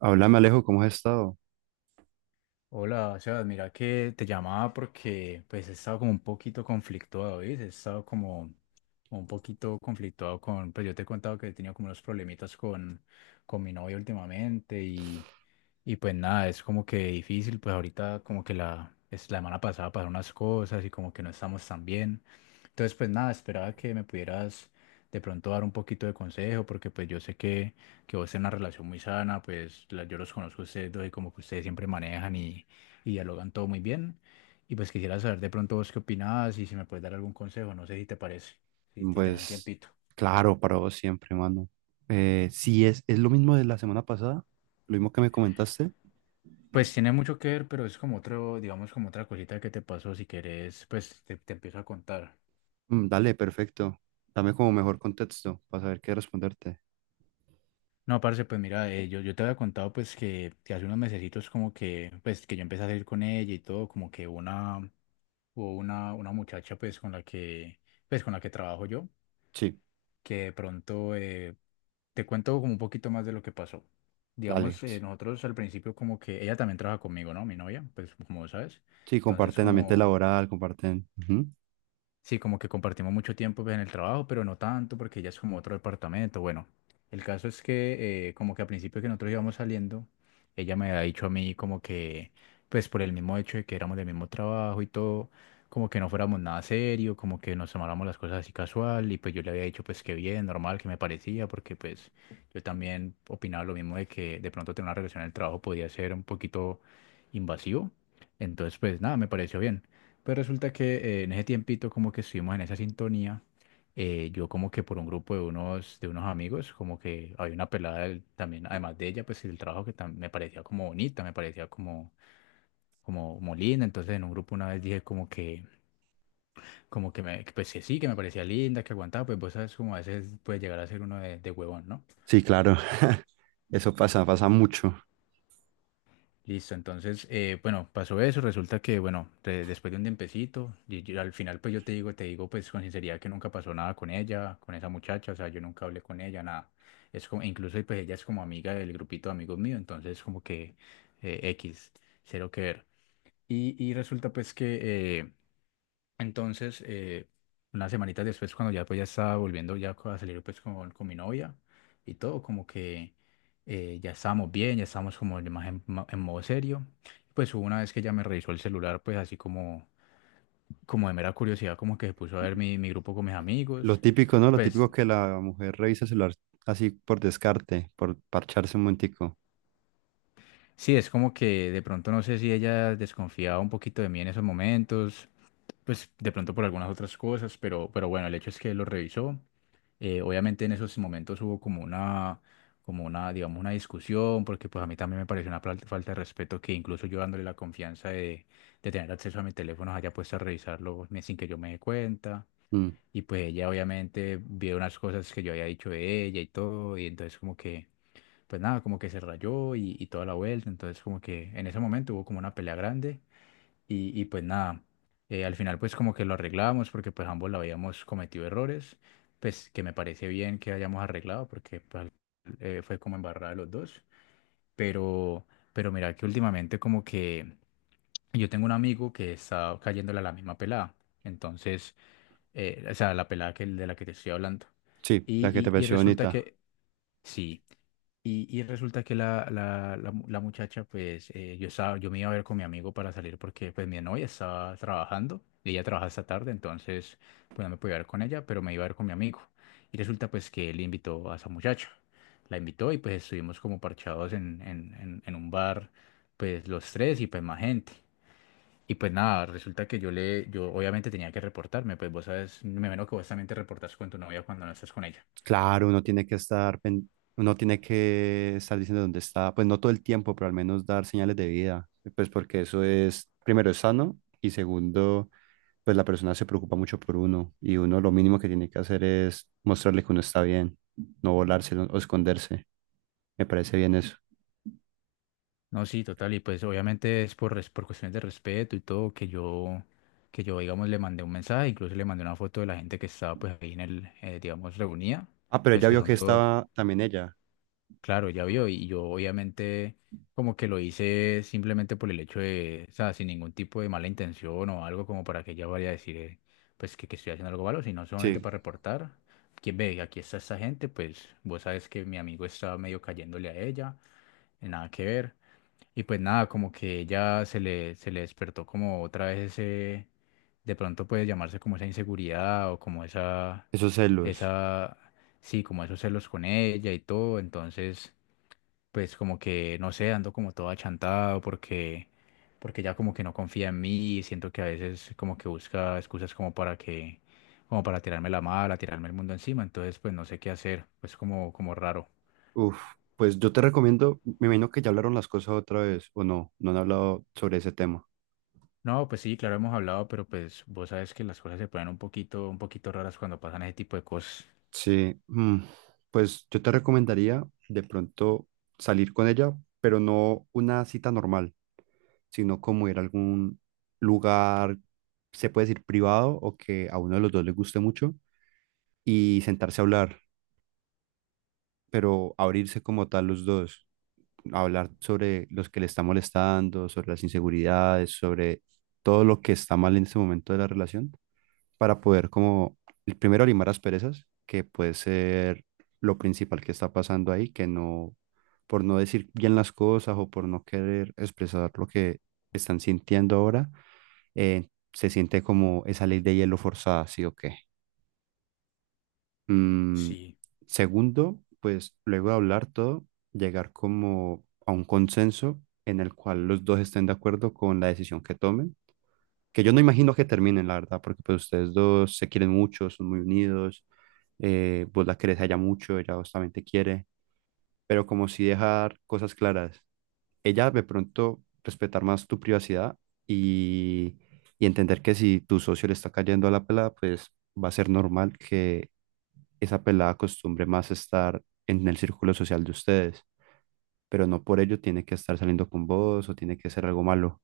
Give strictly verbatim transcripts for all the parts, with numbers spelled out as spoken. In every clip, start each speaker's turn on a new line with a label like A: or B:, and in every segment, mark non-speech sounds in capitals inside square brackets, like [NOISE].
A: Háblame, Alejo, ¿cómo has estado?
B: Hola, o sea, mira que te llamaba porque pues he estado como un poquito conflictuado, ¿ves? He estado como un poquito conflictuado con, pues yo te he contado que he tenido como unos problemitas con, con mi novia últimamente y, y pues nada, es como que difícil, pues ahorita como que la, es la semana pasada pasaron unas cosas y como que no estamos tan bien. Entonces pues nada, esperaba que me pudieras de pronto dar un poquito de consejo, porque pues yo sé que, que vos tenés una relación muy sana, pues la- yo los conozco a ustedes dos y como que ustedes siempre manejan y, y dialogan todo muy bien. Y pues quisiera saber de pronto vos qué opinás y si me puedes dar algún consejo, no sé si te parece, si, si tenés un
A: Pues
B: tiempito.
A: claro, para vos siempre, mano. Eh, si es, es lo mismo de la semana pasada, lo mismo que me comentaste.
B: Pues tiene mucho que ver, pero es como otro, digamos, como otra cosita que te pasó. Si querés, pues te, te empiezo a contar.
A: Mm, dale, perfecto. Dame como mejor contexto para saber qué responderte.
B: No, parce, pues mira, eh, yo, yo te había contado pues que, que hace unos mesecitos como que, pues que yo empecé a salir con ella y todo, como que una, hubo una, una muchacha pues con la que, pues con la que trabajo yo,
A: Sí,
B: que de pronto eh, te cuento como un poquito más de lo que pasó.
A: dale.
B: Digamos, eh, nosotros al principio como que ella también trabaja conmigo, ¿no? Mi novia, pues como sabes.
A: Sí,
B: Entonces
A: comparten ambiente
B: como
A: laboral, comparten. Ujú.
B: Sí, como que compartimos mucho tiempo pues, en el trabajo, pero no tanto porque ella es como otro departamento. Bueno, el caso es que eh, como que al principio que nosotros íbamos saliendo, ella me había dicho a mí como que, pues por el mismo hecho de que éramos del mismo trabajo y todo, como que no fuéramos nada serio, como que nos tomáramos las cosas así casual y pues yo le había dicho pues que bien, normal, que me parecía, porque pues yo también opinaba lo mismo de que de pronto tener una relación en el trabajo podía ser un poquito invasivo. Entonces pues nada, me pareció bien. Pues resulta que eh, en ese tiempito como que estuvimos en esa sintonía, eh, yo como que por un grupo de unos, de unos amigos, como que había una pelada del- también, además de ella, pues el trabajo que tam- me parecía como bonita, me parecía como, como, como linda, entonces en un grupo una vez dije como que, como que me, que pues que sí, que me parecía linda, que aguantaba, pues vos sabes como a veces puede llegar a ser uno de, de huevón, ¿no?
A: Sí, claro. [LAUGHS] Eso pasa, pasa mucho.
B: Listo, entonces, eh, bueno, pasó eso, resulta que, bueno, de- después de un tiempecito, y yo- al final pues yo te digo, te digo pues con sinceridad que nunca pasó nada con ella, con esa muchacha, o sea, yo nunca hablé con ella, nada. Es como, incluso pues ella es como amiga del grupito de amigos míos, entonces como que eh, X, cero que ver. Y, y resulta pues que... eh, entonces, eh, unas semanitas después, cuando ya, pues, ya estaba volviendo ya a salir pues, con, con mi novia y todo, como que eh, ya estábamos bien, ya estábamos como de más en, ma- en modo serio. Pues hubo una vez que ella me revisó el celular, pues así como, como de mera curiosidad, como que se puso a ver mi, mi grupo con mis
A: Lo
B: amigos.
A: típico, ¿no? Lo
B: Pues
A: típico que la mujer revisa el celular así por descarte, por parcharse un momentico.
B: sí, es como que de pronto no sé si ella desconfiaba un poquito de mí en esos momentos pues de pronto por algunas otras cosas, pero, pero bueno, el hecho es que lo revisó. Eh, obviamente en esos momentos hubo como una, como una, digamos, una discusión, porque pues a mí también me pareció una fal- falta de respeto que incluso yo dándole la confianza de, de tener acceso a mi teléfono haya puesto a revisarlo me- sin que yo me dé cuenta.
A: Mm.
B: Y pues ella obviamente vio unas cosas que yo había dicho de ella y todo, y entonces como que, pues nada, como que se rayó y, y toda la vuelta. Entonces como que en ese momento hubo como una pelea grande. Y, y pues nada, eh, al final pues como que lo arreglábamos porque pues ambos la habíamos cometido errores, pues que me parece bien que hayamos arreglado porque pues, eh, fue como embarrada de los dos, pero, pero mira que últimamente como que yo tengo un amigo que está cayéndole a la misma pelada, entonces, eh, o sea, la pelada que, de la que te estoy hablando,
A: Sí, la que te
B: y, y, y
A: pareció
B: resulta
A: bonita.
B: que sí. Y, y resulta que la, la, la mu- la muchacha, pues eh, yo estaba, yo me iba a ver con mi amigo para salir porque pues mi novia estaba trabajando y ella trabaja esta tarde, entonces pues no me podía ver con ella, pero me iba a ver con mi amigo. Y resulta pues que él invitó a esa muchacha, la invitó y pues estuvimos como parchados en, en, en, en un bar, pues los tres y pues más gente. Y pues nada, resulta que yo le, yo obviamente tenía que reportarme, pues vos sabes, me imagino que vos también te reportas con tu novia cuando no estás con ella.
A: Claro, uno tiene que estar, pen- uno tiene que estar diciendo dónde está, pues no todo el tiempo, pero al menos dar señales de vida, pues porque eso es, primero, es sano y, segundo, pues la persona se preocupa mucho por uno y uno lo mínimo que tiene que hacer es mostrarle que uno está bien, no volarse no- o esconderse. Me parece bien eso.
B: No, sí, total, y pues obviamente es por, res- por cuestiones de respeto y todo que yo, que yo, digamos, le mandé un mensaje, incluso le mandé una foto de la gente que estaba pues ahí en el, eh, digamos, reunida,
A: Ah, pero ella
B: pues que
A: vio que
B: son todos,
A: estaba también ella.
B: claro, ya vio, y yo obviamente como que lo hice simplemente por el hecho de, o sea, sin ningún tipo de mala intención o algo como para que ella vaya a decir, eh, pues que, que estoy haciendo algo malo, sino solamente
A: Sí,
B: para reportar, quien ve, aquí está esta gente, pues vos sabes que mi amigo estaba medio cayéndole a ella, nada que ver. Y pues nada, como que ella se le, se le despertó como otra vez ese, de pronto puede llamarse como esa inseguridad o como esa,
A: esos celos.
B: esa, sí, como esos celos con ella y todo. Entonces, pues como que, no sé, ando como todo achantado porque, porque ya como que no confía en mí y siento que a veces como que busca excusas como para que, como para tirarme la mala, tirarme el mundo encima. Entonces, pues no sé qué hacer, pues como, como raro.
A: Uf, pues yo te recomiendo, me imagino que ya hablaron las cosas otra vez o no, no han hablado sobre ese tema.
B: No, pues sí, claro, hemos hablado, pero pues vos sabes que las cosas se ponen un poquito, un poquito raras cuando pasan ese tipo de cosas.
A: Sí, mm, pues yo te recomendaría de pronto salir con ella, pero no una cita normal, sino como ir a algún lugar, se puede decir privado o que a uno de los dos le guste mucho, y sentarse a hablar, pero abrirse como tal los dos, hablar sobre los que le está molestando, sobre las inseguridades, sobre todo lo que está mal en este momento de la relación, para poder como, el primero, limar las perezas que puede ser lo principal que está pasando ahí, que no, por no decir bien las cosas o por no querer expresar lo que están sintiendo ahora, eh, se siente como esa ley de hielo forzada, ¿sí o qué? Mm.
B: Sí,
A: Segundo, pues luego de hablar todo, llegar como a un consenso en el cual los dos estén de acuerdo con la decisión que tomen, que yo no imagino que terminen, la verdad, porque pues ustedes dos se quieren mucho, son muy unidos, eh, vos la querés a ella mucho, ella vos también te quiere, pero como si dejar cosas claras, ella de pronto respetar más tu privacidad y, y entender que si tu socio le está cayendo a la pelada, pues va a ser normal que esa pelada acostumbre más estar en el círculo social de ustedes, pero no por ello tiene que estar saliendo con vos o tiene que ser algo malo.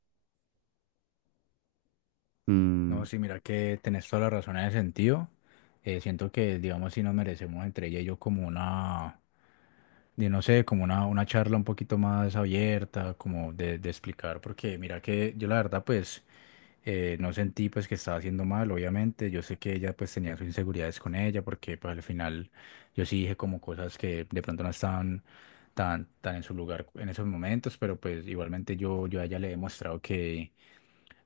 A: Mm.
B: no, sí, mira que tenés toda la razón en ese sentido. Eh, siento que, digamos, si nos merecemos entre ella y yo como una, de no sé, como una, una charla un poquito más abierta, como de, de explicar, porque mira que yo la verdad, pues. Eh, no sentí pues que estaba haciendo mal, obviamente. Yo sé que ella pues tenía sus inseguridades con ella porque pues al final yo sí dije como cosas que de pronto no estaban tan, tan en su lugar en esos momentos, pero pues igualmente yo, yo a ella le he demostrado que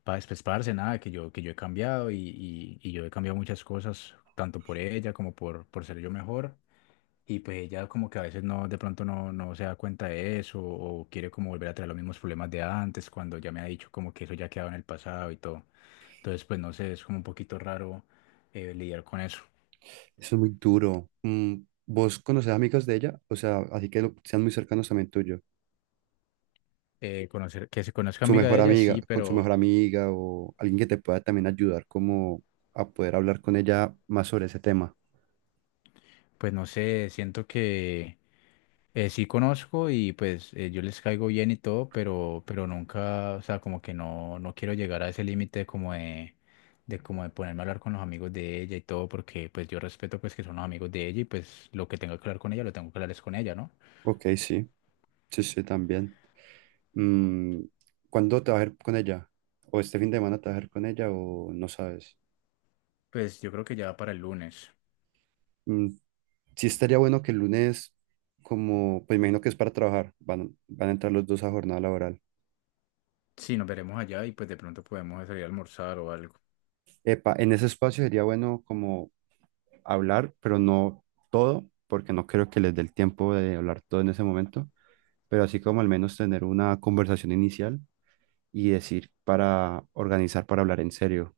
B: para despesparse nada, que yo, que yo he cambiado y, y, y yo he cambiado muchas cosas, tanto por ella como por, por ser yo mejor. Y pues ella como que a veces no, de pronto no, no se da cuenta de eso o quiere como volver a traer los mismos problemas de antes cuando ya me ha dicho como que eso ya ha quedado en el pasado y todo. Entonces, pues no sé, es como un poquito raro eh, lidiar con eso.
A: Eso es muy duro. Mm. ¿Vos conoces amigos de ella? O sea, así que lo- sean muy cercanos también tuyo.
B: Eh, conocer, que se conozca
A: Su
B: amiga de
A: mejor
B: ella,
A: amiga,
B: sí,
A: con su
B: pero
A: mejor amiga o alguien que te pueda también ayudar como a poder hablar con ella más sobre ese tema.
B: pues no sé, siento que eh, sí conozco y pues eh, yo les caigo bien y todo, pero, pero nunca, o sea, como que no, no quiero llegar a ese límite como de, de como de ponerme a hablar con los amigos de ella y todo, porque pues yo respeto pues que son los amigos de ella y pues lo que tenga que hablar con ella, lo tengo que hablar es con ella, ¿no?
A: Ok, sí, sí, sí, también. Mm. ¿Cuándo te vas a ir con ella? ¿O este fin de semana te vas a ir con ella o no sabes?
B: Pues yo creo que ya para el lunes.
A: Mm, sí estaría bueno que el lunes, como, pues imagino que es para trabajar, van, van a entrar los dos a jornada laboral.
B: Sí, nos veremos allá y pues de pronto podemos salir a almorzar o algo.
A: Epa, en ese espacio sería bueno como hablar, pero no todo, porque no creo que les dé el tiempo de hablar todo en ese momento, pero así como al menos tener una conversación inicial y decir para organizar para hablar en serio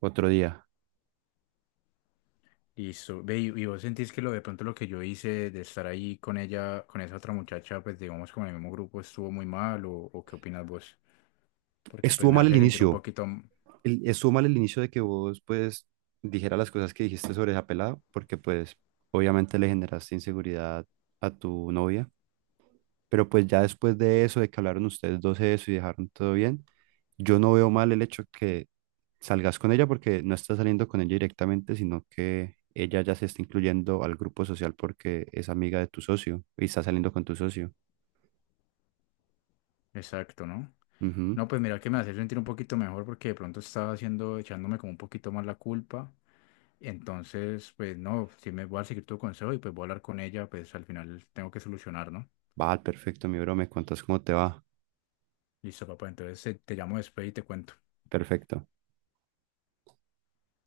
A: otro día.
B: Listo. Ve, y, y vos sentís que lo de pronto lo que yo hice de estar ahí con ella, con esa otra muchacha, pues digamos como en el mismo grupo estuvo muy mal o, o qué opinas vos? Porque pues
A: Estuvo
B: me
A: mal el
B: hace sentir un
A: inicio,
B: poquito m-
A: el- estuvo mal el inicio de que vos pues dijeras las cosas que dijiste sobre esa pelada, porque pues obviamente le generaste inseguridad a tu novia. Pero pues ya después de eso, de que hablaron ustedes dos de eso y dejaron todo bien, yo no veo mal el hecho que salgas con ella, porque no estás saliendo con ella directamente, sino que ella ya se está incluyendo al grupo social porque es amiga de tu socio y está saliendo con tu socio.
B: exacto, ¿no?
A: Ujú.
B: No, pues mira que me hace sentir un poquito mejor porque de pronto estaba haciendo, echándome como un poquito más la culpa. Entonces, pues no, si me voy a seguir tu consejo y pues voy a hablar con ella, pues al final tengo que solucionar, ¿no?
A: Va, perfecto, mi bro, me cuentas cómo te va.
B: Listo, papá. Entonces eh, te llamo después y te cuento.
A: Perfecto.